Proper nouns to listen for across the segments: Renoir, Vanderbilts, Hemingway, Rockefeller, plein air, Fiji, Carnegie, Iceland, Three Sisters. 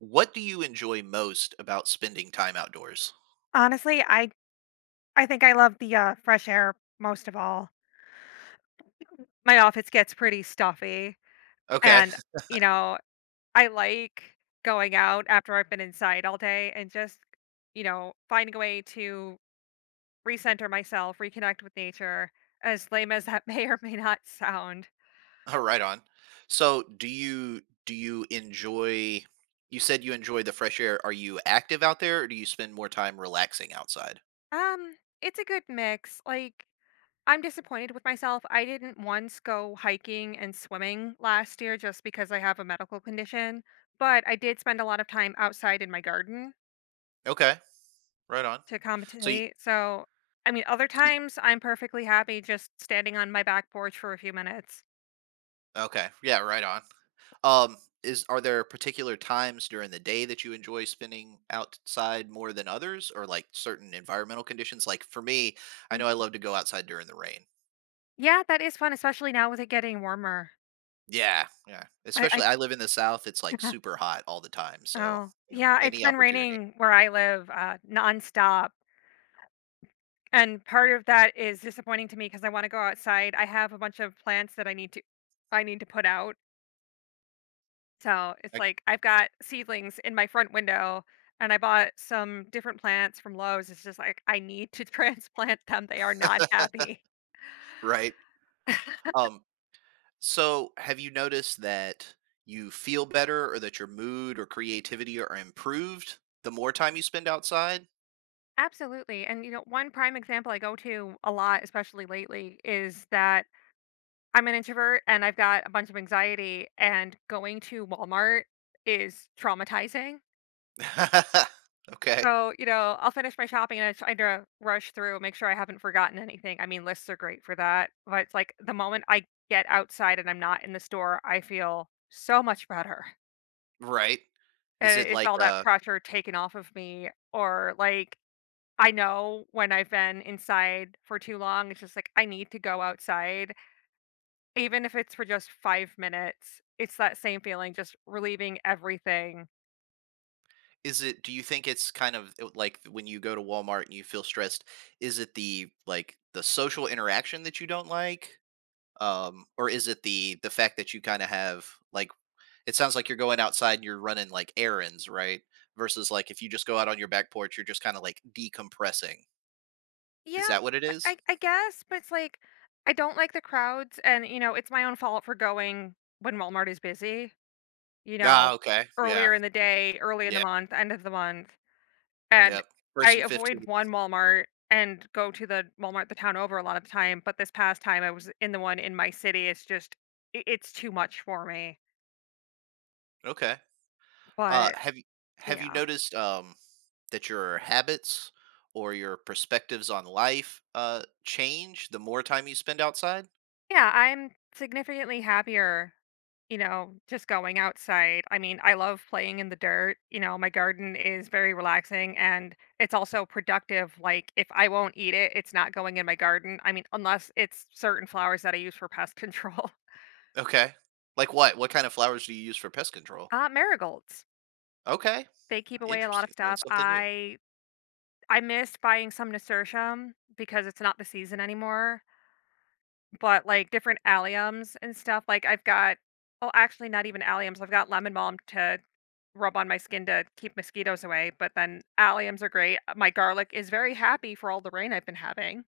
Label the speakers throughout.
Speaker 1: What do you enjoy most about spending time outdoors?
Speaker 2: Honestly, I think I love the, fresh air most of all. My office gets pretty stuffy,
Speaker 1: Okay.
Speaker 2: and, you know, I like going out after I've been inside all day and just, you know, finding a way to recenter myself, reconnect with nature, as lame as that may or may not sound.
Speaker 1: Oh, right on. So, do you enjoy you said you enjoy the fresh air. Are you active out there or do you spend more time relaxing outside?
Speaker 2: Um, it's a good mix, like I'm disappointed with myself. I didn't once go hiking and swimming last year just because I have a medical condition, but I did spend a lot of time outside in my garden
Speaker 1: Okay. Right on.
Speaker 2: to
Speaker 1: So you,
Speaker 2: compensate. So, I mean, other
Speaker 1: so
Speaker 2: times I'm perfectly happy just standing on my back porch for a few minutes.
Speaker 1: okay. Yeah, right on. Um is are there particular times during the day that you enjoy spending outside more than others or like certain environmental conditions? Like for me, I know
Speaker 2: Mm.
Speaker 1: I love to go outside during the rain.
Speaker 2: Yeah, that is fun, especially now with it getting warmer.
Speaker 1: Yeah, yeah.
Speaker 2: I
Speaker 1: Especially I live in the South, it's, like, super hot all the time, so,
Speaker 2: oh
Speaker 1: you know,
Speaker 2: yeah, it's
Speaker 1: any
Speaker 2: been
Speaker 1: opportunity.
Speaker 2: raining where I live nonstop. And part of that is disappointing to me because I wanna go outside. I have a bunch of plants that I need to put out. So, it's
Speaker 1: Like
Speaker 2: like I've got seedlings in my front window, and I bought some different plants from Lowe's. It's just like, I need to transplant them. They are not happy.
Speaker 1: right? Um, so have you noticed that you feel better or that your mood or creativity are improved the more time you spend outside?
Speaker 2: Absolutely, and, you know, one prime example I go to a lot, especially lately, is that I'm an introvert and I've got a bunch of anxiety, and going to Walmart is traumatizing.
Speaker 1: Okay.
Speaker 2: So, you know, I'll finish my shopping and I try to rush through, make sure I haven't forgotten anything. I mean, lists are great for that. But it's like the moment I get outside and I'm not in the store, I feel so much better.
Speaker 1: Right. Is
Speaker 2: And
Speaker 1: it
Speaker 2: it's
Speaker 1: like,
Speaker 2: all that
Speaker 1: uh
Speaker 2: pressure taken off of me. Or like, I know when I've been inside for too long, it's just like, I need to go outside, even if it's for just 5 minutes. It's that same feeling, just relieving everything.
Speaker 1: is it do you think it's kind of, like, when you go to Walmart and you feel stressed, is it the social interaction that you don't like? Or is it the fact that you kind of have like it sounds like you're going outside and you're running like errands right versus like if you just go out on your back porch you're just kind of like decompressing is
Speaker 2: Yeah,
Speaker 1: that what it is
Speaker 2: I guess, but it's like I don't like the crowds and, you know, it's my own fault for going when Walmart is busy, you
Speaker 1: ah
Speaker 2: know,
Speaker 1: okay yeah
Speaker 2: earlier in the day, early in the
Speaker 1: yeah
Speaker 2: month, end of the month. And
Speaker 1: yep
Speaker 2: I
Speaker 1: person
Speaker 2: avoid
Speaker 1: 15
Speaker 2: one Walmart and go to the Walmart the town over a lot of the time, but this past time I was in the one in my city. It's just I it's too much for me.
Speaker 1: okay uh
Speaker 2: But
Speaker 1: have you have you
Speaker 2: yeah.
Speaker 1: noticed that your habits or your perspectives on life change the more time you spend outside
Speaker 2: Yeah, I'm significantly happier, you know, just going outside. I mean, I love playing in the dirt. You know, my garden is very relaxing and it's also productive. Like, if I won't eat it, it's not going in my garden. I mean, unless it's certain flowers that I use for pest control.
Speaker 1: okay like what kind of flowers do you use for pest control
Speaker 2: Marigolds.
Speaker 1: okay
Speaker 2: They keep away a lot of
Speaker 1: interesting learn
Speaker 2: stuff.
Speaker 1: something new
Speaker 2: I miss buying some nasturtium because it's not the season anymore. But, like, different alliums and stuff, like, I've got oh, actually not even alliums, I've got lemon balm to rub on my skin to keep mosquitoes away, but then alliums are great, my garlic is very happy for all the rain I've been having,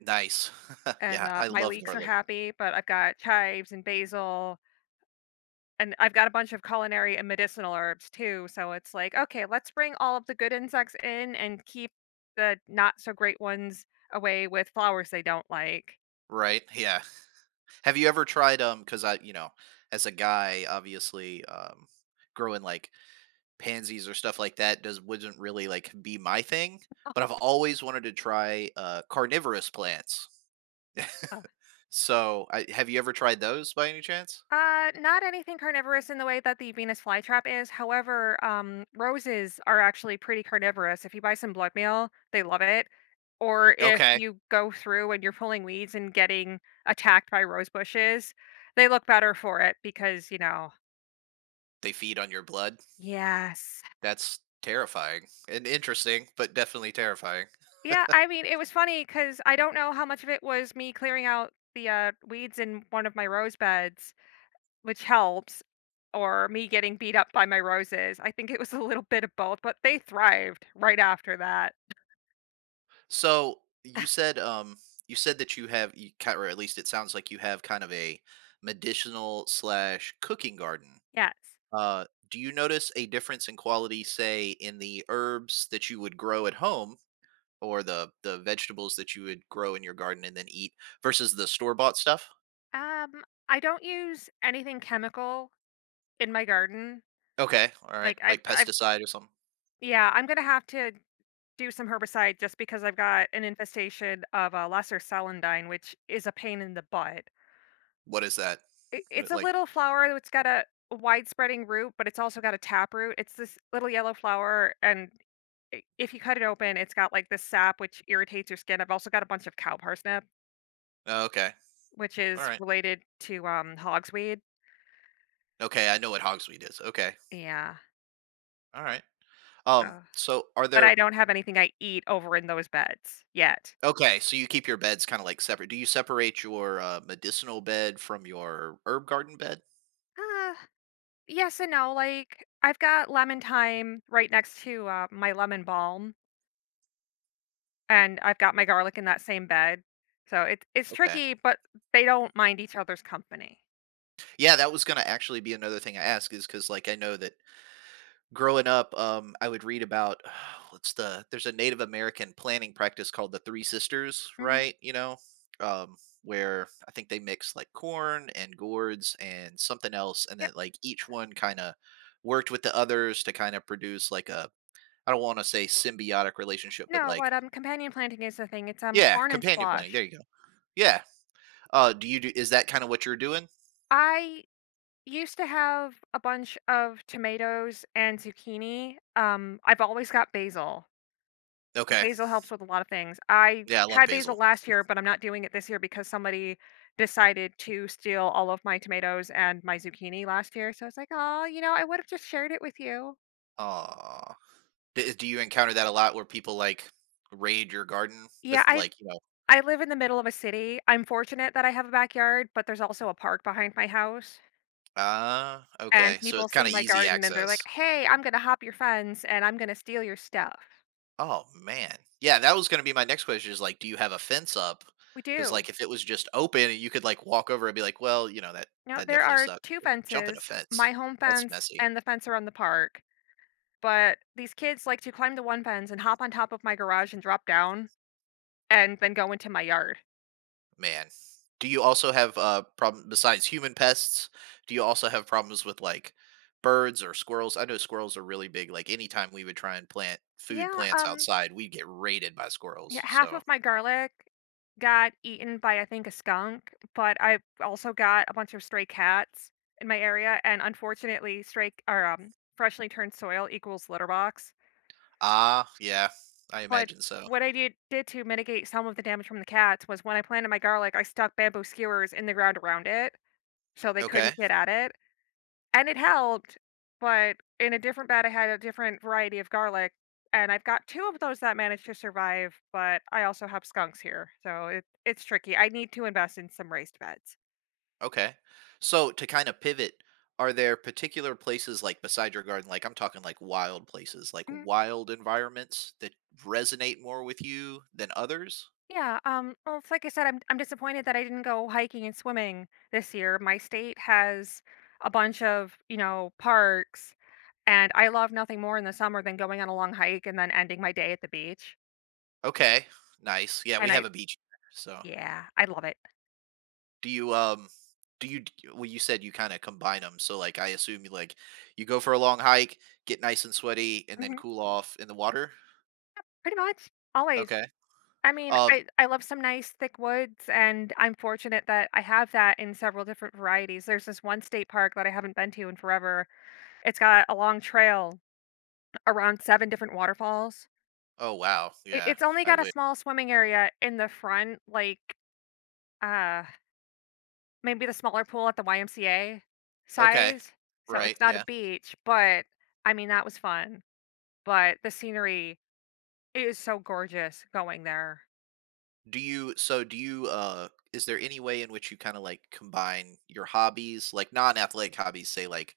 Speaker 1: Nice.
Speaker 2: and,
Speaker 1: Yeah, I
Speaker 2: my
Speaker 1: love
Speaker 2: leeks are
Speaker 1: garlic,
Speaker 2: happy, but I've got chives and basil, and I've got a bunch of culinary and medicinal herbs too, so it's like, "Okay, let's bring all of the good insects in and keep the not so great ones away with flowers they don't like."
Speaker 1: right? Yeah. Have you ever tried, Because as a guy, obviously, growing, like, pansies or stuff like that does wouldn't really, like, be my thing, but I've always wanted to try, carnivorous plants.
Speaker 2: Uh,
Speaker 1: So, I have you ever tried those by any chance?
Speaker 2: Not anything carnivorous in the way that the Venus flytrap is. However, roses are actually pretty carnivorous. If you buy some blood meal, they love it. Or if
Speaker 1: Okay.
Speaker 2: you go through and you're pulling weeds and getting attacked by rose bushes, they look better for it because, you know,
Speaker 1: They feed on your blood?
Speaker 2: yes.
Speaker 1: That's terrifying and interesting, but definitely terrifying.
Speaker 2: Yeah, I mean, it was funny because I don't know how much of it was me clearing out the weeds in one of my rose beds. Which helps, or me getting beat up by my roses. I think it was a little bit of both, but they thrived right after that.
Speaker 1: So you said that you or at least it sounds like you have kind of a medicinal slash cooking garden.
Speaker 2: Yes.
Speaker 1: Uh, do you notice a difference in quality, say, in the herbs that you would grow at home or the vegetables that you would grow in your garden and then eat versus the store bought stuff?
Speaker 2: Um, I don't use anything chemical in my garden.
Speaker 1: Okay, all right,
Speaker 2: Like
Speaker 1: like
Speaker 2: I
Speaker 1: pesticide or something.
Speaker 2: yeah, I'm gonna have to do some herbicide just because I've got an infestation of a lesser celandine, which is a pain in the butt.
Speaker 1: What is that?
Speaker 2: It,
Speaker 1: What
Speaker 2: it's
Speaker 1: it
Speaker 2: a
Speaker 1: like?
Speaker 2: little flower that's got a widespreading root, but it's also got a tap root. It's this little yellow flower, and I if you cut it open, it's got, like, this sap which irritates your skin. I've also got a bunch of cow parsnip,
Speaker 1: Oh, okay,
Speaker 2: which
Speaker 1: all
Speaker 2: is
Speaker 1: right,
Speaker 2: related to, hogsweed.
Speaker 1: okay. I know what hogsweed is. Okay,
Speaker 2: Yeah,
Speaker 1: all right.
Speaker 2: uh,
Speaker 1: So are
Speaker 2: but
Speaker 1: there
Speaker 2: I don't have anything I eat over in those beds yet.
Speaker 1: Okay, so you keep your beds kinda, like, separate. Do you separate your, medicinal bed from your herb garden bed?
Speaker 2: Uh, yes and no, like, I've got lemon thyme right next to, my lemon balm, and I've got my garlic in that same bed. So it's
Speaker 1: Okay.
Speaker 2: tricky, but they don't mind each other's company.
Speaker 1: Yeah, that was gonna actually be another thing I ask is because like, I know that growing up, I would read about what's the there's a Native American planting practice called the Three Sisters,
Speaker 2: Mhm,
Speaker 1: right, you know? Um, where I think they mix, like, corn and gourds and something else, and then,
Speaker 2: yep.
Speaker 1: like, each one kinda worked with the others to kinda produce, like, a I don't wanna say symbiotic relationship, but,
Speaker 2: No, but,
Speaker 1: like,
Speaker 2: companion planting is the thing. It's,
Speaker 1: Yeah,
Speaker 2: corn and
Speaker 1: companion planning,
Speaker 2: squash.
Speaker 1: there you go. Yeah, do you do is that kinda what you're doing?
Speaker 2: I Used to have a bunch of tomatoes and zucchini. I've always got basil.
Speaker 1: Okay.
Speaker 2: Basil helps with a lot of things. I
Speaker 1: Yeah, I love
Speaker 2: had basil
Speaker 1: basil.
Speaker 2: last year, but I'm not doing it this year because somebody decided to steal all of my tomatoes and my zucchini last year. So I was like, "Oh, you know, I would have just shared it with you."
Speaker 1: Ah. D do you encounter that a lot where people, like, raid your garden? But
Speaker 2: Yeah,
Speaker 1: like, you know
Speaker 2: I live in the middle of a city. I'm fortunate that I have a backyard, but there's also a park behind my house,
Speaker 1: Ah,
Speaker 2: and
Speaker 1: okay, so it's
Speaker 2: people see
Speaker 1: kinda
Speaker 2: my
Speaker 1: easy
Speaker 2: garden and they're like,
Speaker 1: access.
Speaker 2: "Hey, I'm gonna hop your fence and I'm gonna steal your stuff."
Speaker 1: Oh, man. Yeah, that was gonna be my next question is, like, do you have a fence up?
Speaker 2: We
Speaker 1: Because like,
Speaker 2: do.
Speaker 1: if it was just open you could, like, walk over and be like, "Well, you know, that
Speaker 2: No,
Speaker 1: that
Speaker 2: there
Speaker 1: definitely
Speaker 2: are
Speaker 1: sucked,"
Speaker 2: 2
Speaker 1: but jumping a
Speaker 2: fences,
Speaker 1: fence,
Speaker 2: my home
Speaker 1: that's
Speaker 2: fence
Speaker 1: messy.
Speaker 2: and the fence around the park, but these kids like to climb the one fence and hop on top of my garage and drop down and then go into my yard.
Speaker 1: Man, do you also have problem besides human pests? Do you also have problems with like birds or squirrels? I know squirrels are really big. Like anytime we would try and plant food
Speaker 2: Yeah,
Speaker 1: plants outside, we'd get raided by
Speaker 2: yeah,
Speaker 1: squirrels.
Speaker 2: half
Speaker 1: So,
Speaker 2: of my garlic got eaten by, I think, a skunk, but I've also got a bunch of stray cats in my area, and unfortunately, stray or, freshly turned soil equals litter box.
Speaker 1: ah, yeah, I
Speaker 2: But
Speaker 1: imagine so.
Speaker 2: what I did to mitigate some of the damage from the cats was when I planted my garlic, I stuck bamboo skewers in the ground around it so they
Speaker 1: Okay,
Speaker 2: couldn't get at it, and it helped, but in a different bed, I had a different variety of garlic, and I've got 2 of those that managed to survive, but I also have skunks here, so it's tricky. I need to invest in some raised beds.
Speaker 1: okay. So to kind of pivot, are there particular places like beside your garden, like I'm talking like wild places, like
Speaker 2: Mm,
Speaker 1: wild environments that resonate more with you than others?
Speaker 2: yeah, well, it's like I said, I'm disappointed that I didn't go hiking and swimming this year. My state has a bunch of, you know, parks, and I love nothing more in the summer than going on a long hike and then ending my day at the beach,
Speaker 1: Okay, nice. Yeah, we
Speaker 2: and
Speaker 1: have
Speaker 2: I
Speaker 1: a beach, here, so.
Speaker 2: yeah, I love it.
Speaker 1: Do you um do you well you said you kind of combine them so like I assume you like you go for a long hike, get nice and sweaty and then
Speaker 2: Mhm.
Speaker 1: cool off in the water?
Speaker 2: Pretty much, always.
Speaker 1: Okay.
Speaker 2: I mean,
Speaker 1: Um
Speaker 2: I love some nice thick woods, and I'm fortunate that I have that in several different varieties. There's this one state park that I haven't been to in forever. It's got a long trail around 7 different waterfalls.
Speaker 1: oh wow. Yeah.
Speaker 2: It's only
Speaker 1: I
Speaker 2: got a
Speaker 1: would.
Speaker 2: small swimming area in the front, like, uh, maybe the smaller pool at the YMCA
Speaker 1: Okay.
Speaker 2: size, so
Speaker 1: Right.
Speaker 2: it's not a
Speaker 1: Yeah.
Speaker 2: beach, but, I mean, that was fun, but the scenery is so gorgeous going there.
Speaker 1: Do you so do you is there any way in which you kind of like combine your hobbies, like non-athletic hobbies, say like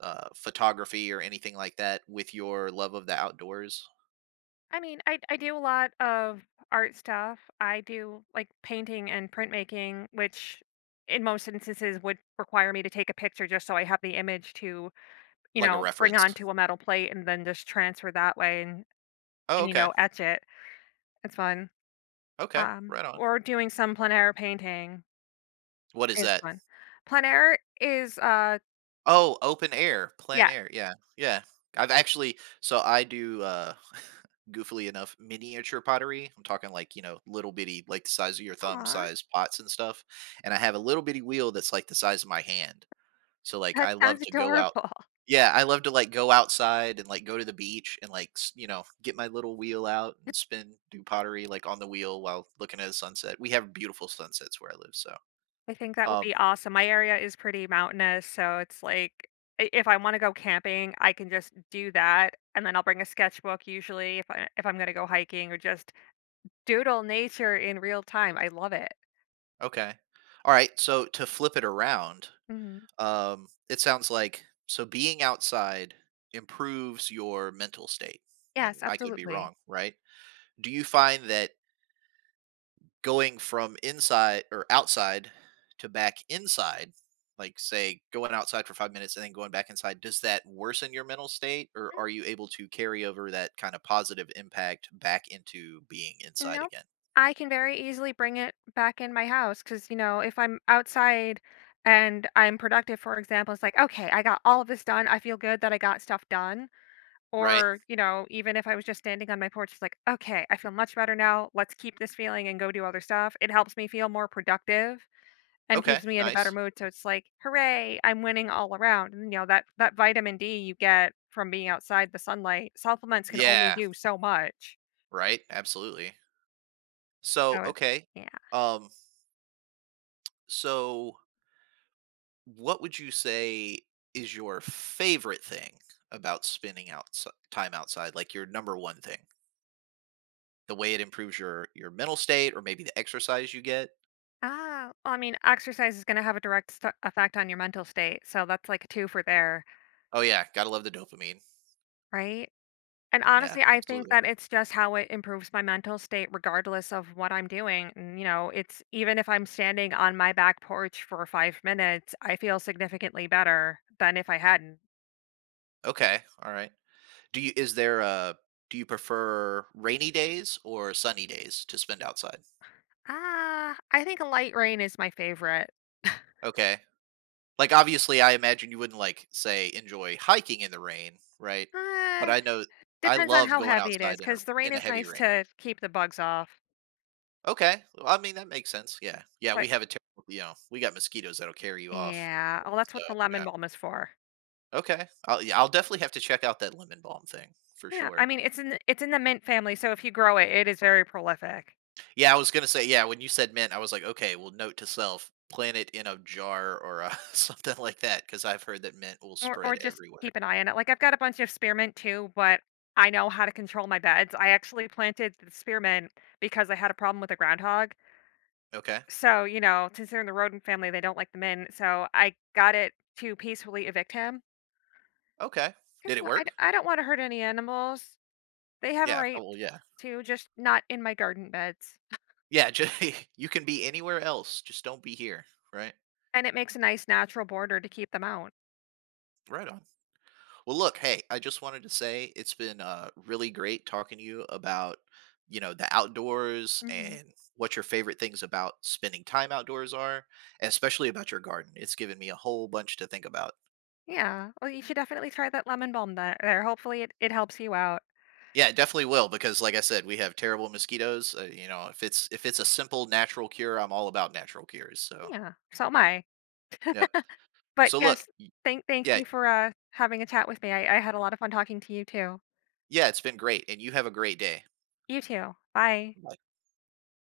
Speaker 1: photography or anything like that with your love of the outdoors?
Speaker 2: I mean, I do a lot of art stuff. I do like painting and printmaking, which in most instances would require me to take a picture just so I have the image to, you
Speaker 1: Like a
Speaker 2: know, bring
Speaker 1: reference.
Speaker 2: onto a metal plate and then just transfer that way
Speaker 1: Oh,
Speaker 2: and you
Speaker 1: okay.
Speaker 2: know, etch it. It's fun.
Speaker 1: Okay. Right on.
Speaker 2: Or doing some plein air painting
Speaker 1: What is
Speaker 2: is
Speaker 1: that?
Speaker 2: fun. Plein air is
Speaker 1: Oh, open air, plein
Speaker 2: yeah,
Speaker 1: air, yeah, yeah. I've actually so I do, goofily enough, miniature pottery. I'm talking like, you know, little bitty, like the size of your thumb
Speaker 2: aw,
Speaker 1: size pots and stuff, and I have a little bitty wheel that's like the size of my hand. So, like,
Speaker 2: that
Speaker 1: I love
Speaker 2: sounds
Speaker 1: to go out
Speaker 2: adorable.
Speaker 1: Yeah, I love to, like, go outside and, like, go to the beach and, like, s you know, get my little wheel out and spin, do pottery, like, on the wheel while looking at a sunset. We have beautiful sunsets where I live, so,
Speaker 2: I think that would
Speaker 1: um,
Speaker 2: be awesome. My area is pretty mountainous, so it's like if I want to go camping, I can just do that, and then I'll bring a sketchbook usually if I if I'm going to go hiking or just doodle nature in real time. I love it.
Speaker 1: okay. Alright, so to flip it around
Speaker 2: Hmm.
Speaker 1: It sounds like so being outside improves your mental state, and
Speaker 2: Yes,
Speaker 1: I could be
Speaker 2: absolutely.
Speaker 1: wrong, right? Do you find that going from inside or outside to back inside, like say going outside for 5 minutes and then going back inside, does that worsen your mental state, or are you able to carry over that kind of positive impact back into being
Speaker 2: Mm,
Speaker 1: inside
Speaker 2: nope.
Speaker 1: again?
Speaker 2: I can very easily bring it back in my house because, you know, if I'm outside and I'm productive, for example, it's like, okay, I got all of this done. I feel good that I got stuff done.
Speaker 1: Right.
Speaker 2: Or, you know, even if I was just standing on my porch, it's like, okay, I feel much better now. Let's keep this feeling and go do other stuff. It helps me feel more productive and
Speaker 1: Okay.
Speaker 2: keeps me in a better
Speaker 1: Nice.
Speaker 2: mood. So it's like, hooray, I'm winning all around. And, you know, that vitamin D you get from being outside the sunlight, supplements can only
Speaker 1: Yeah.
Speaker 2: do so much.
Speaker 1: Right. Absolutely. So
Speaker 2: So it,
Speaker 1: okay.
Speaker 2: yeah.
Speaker 1: Um. So What would you say is your favorite thing about spending outs time outside? Like your number one thing, the way it improves your mental state, or maybe the exercise you get.
Speaker 2: Ah, well, I mean, exercise is going to have a direct effect on your mental state. So that's like a two for there,
Speaker 1: Oh yeah, gotta love the dopamine.
Speaker 2: right? And
Speaker 1: Yeah,
Speaker 2: honestly, I think
Speaker 1: absolutely.
Speaker 2: that it's just how it improves my mental state regardless of what I'm doing. And, you know, it's even if I'm standing on my back porch for 5 minutes, I feel significantly better than if I hadn't.
Speaker 1: Okay, all right. Do you is there a do you prefer rainy days or sunny days to spend outside?
Speaker 2: Ah, I think light rain is my favorite.
Speaker 1: Okay. Like obviously I imagine you wouldn't like say enjoy hiking in the rain, right?
Speaker 2: Uh,
Speaker 1: But I know I
Speaker 2: Depends on
Speaker 1: love
Speaker 2: how
Speaker 1: going
Speaker 2: heavy it is,
Speaker 1: outside
Speaker 2: because the rain
Speaker 1: in a
Speaker 2: is
Speaker 1: heavy
Speaker 2: nice
Speaker 1: rain.
Speaker 2: to keep the bugs off.
Speaker 1: Okay. Well, I mean, that makes sense. Yeah. Yeah, we
Speaker 2: But
Speaker 1: have a terrible you know, we got mosquitoes that'll carry you off.
Speaker 2: yeah, oh, that's
Speaker 1: So,
Speaker 2: what the
Speaker 1: yeah.
Speaker 2: lemon balm is for.
Speaker 1: Okay. I'll yeah, I'll definitely have to check out that lemon balm thing for
Speaker 2: Yeah, I
Speaker 1: sure.
Speaker 2: mean, it's in the mint family, so if you grow it, it is very prolific.
Speaker 1: Yeah, I was gonna say, yeah, when you said mint, I was like, okay, well, note to self, plant it in a jar or something like that, because I've heard that mint will
Speaker 2: Or
Speaker 1: spread
Speaker 2: just
Speaker 1: everywhere.
Speaker 2: keep an eye on it. Like, I've got a bunch of spearmint too, but I know how to control my beds. I actually planted the spearmint because I had a problem with a groundhog.
Speaker 1: Okay.
Speaker 2: So, you know, since they're in the rodent family, they don't like them in. So I got it to peacefully evict him
Speaker 1: Okay.
Speaker 2: because
Speaker 1: Did it
Speaker 2: you know, I,
Speaker 1: work?
Speaker 2: I don't want to hurt any animals. They have a
Speaker 1: Yeah.
Speaker 2: right
Speaker 1: Oh, well, yeah.
Speaker 2: to just not in my garden beds.
Speaker 1: Yeah. Just, you can be anywhere else. Just don't be here. Right.
Speaker 2: And it makes a nice natural border to keep them out.
Speaker 1: Right on. Well, look, hey, I just wanted to say it's been really great talking to you about, you know, the outdoors
Speaker 2: Hmm.
Speaker 1: and what your favorite things about spending time outdoors are, and especially about your garden. It's given me a whole bunch to think about.
Speaker 2: Yeah. Well, you should definitely try that lemon balm that there. Hopefully it, it helps you out.
Speaker 1: Yeah, it definitely will because, like I said, we have terrible mosquitoes. You know, if it's a simple natural cure, I'm all about natural cures. So,
Speaker 2: Yeah. So am I.
Speaker 1: yep.
Speaker 2: But
Speaker 1: So look,
Speaker 2: yes, thank
Speaker 1: yeah,
Speaker 2: you for, having a chat with me. I had a lot of fun talking to you too.
Speaker 1: yeah, it's been great, and you have a great day.
Speaker 2: You too. Bye.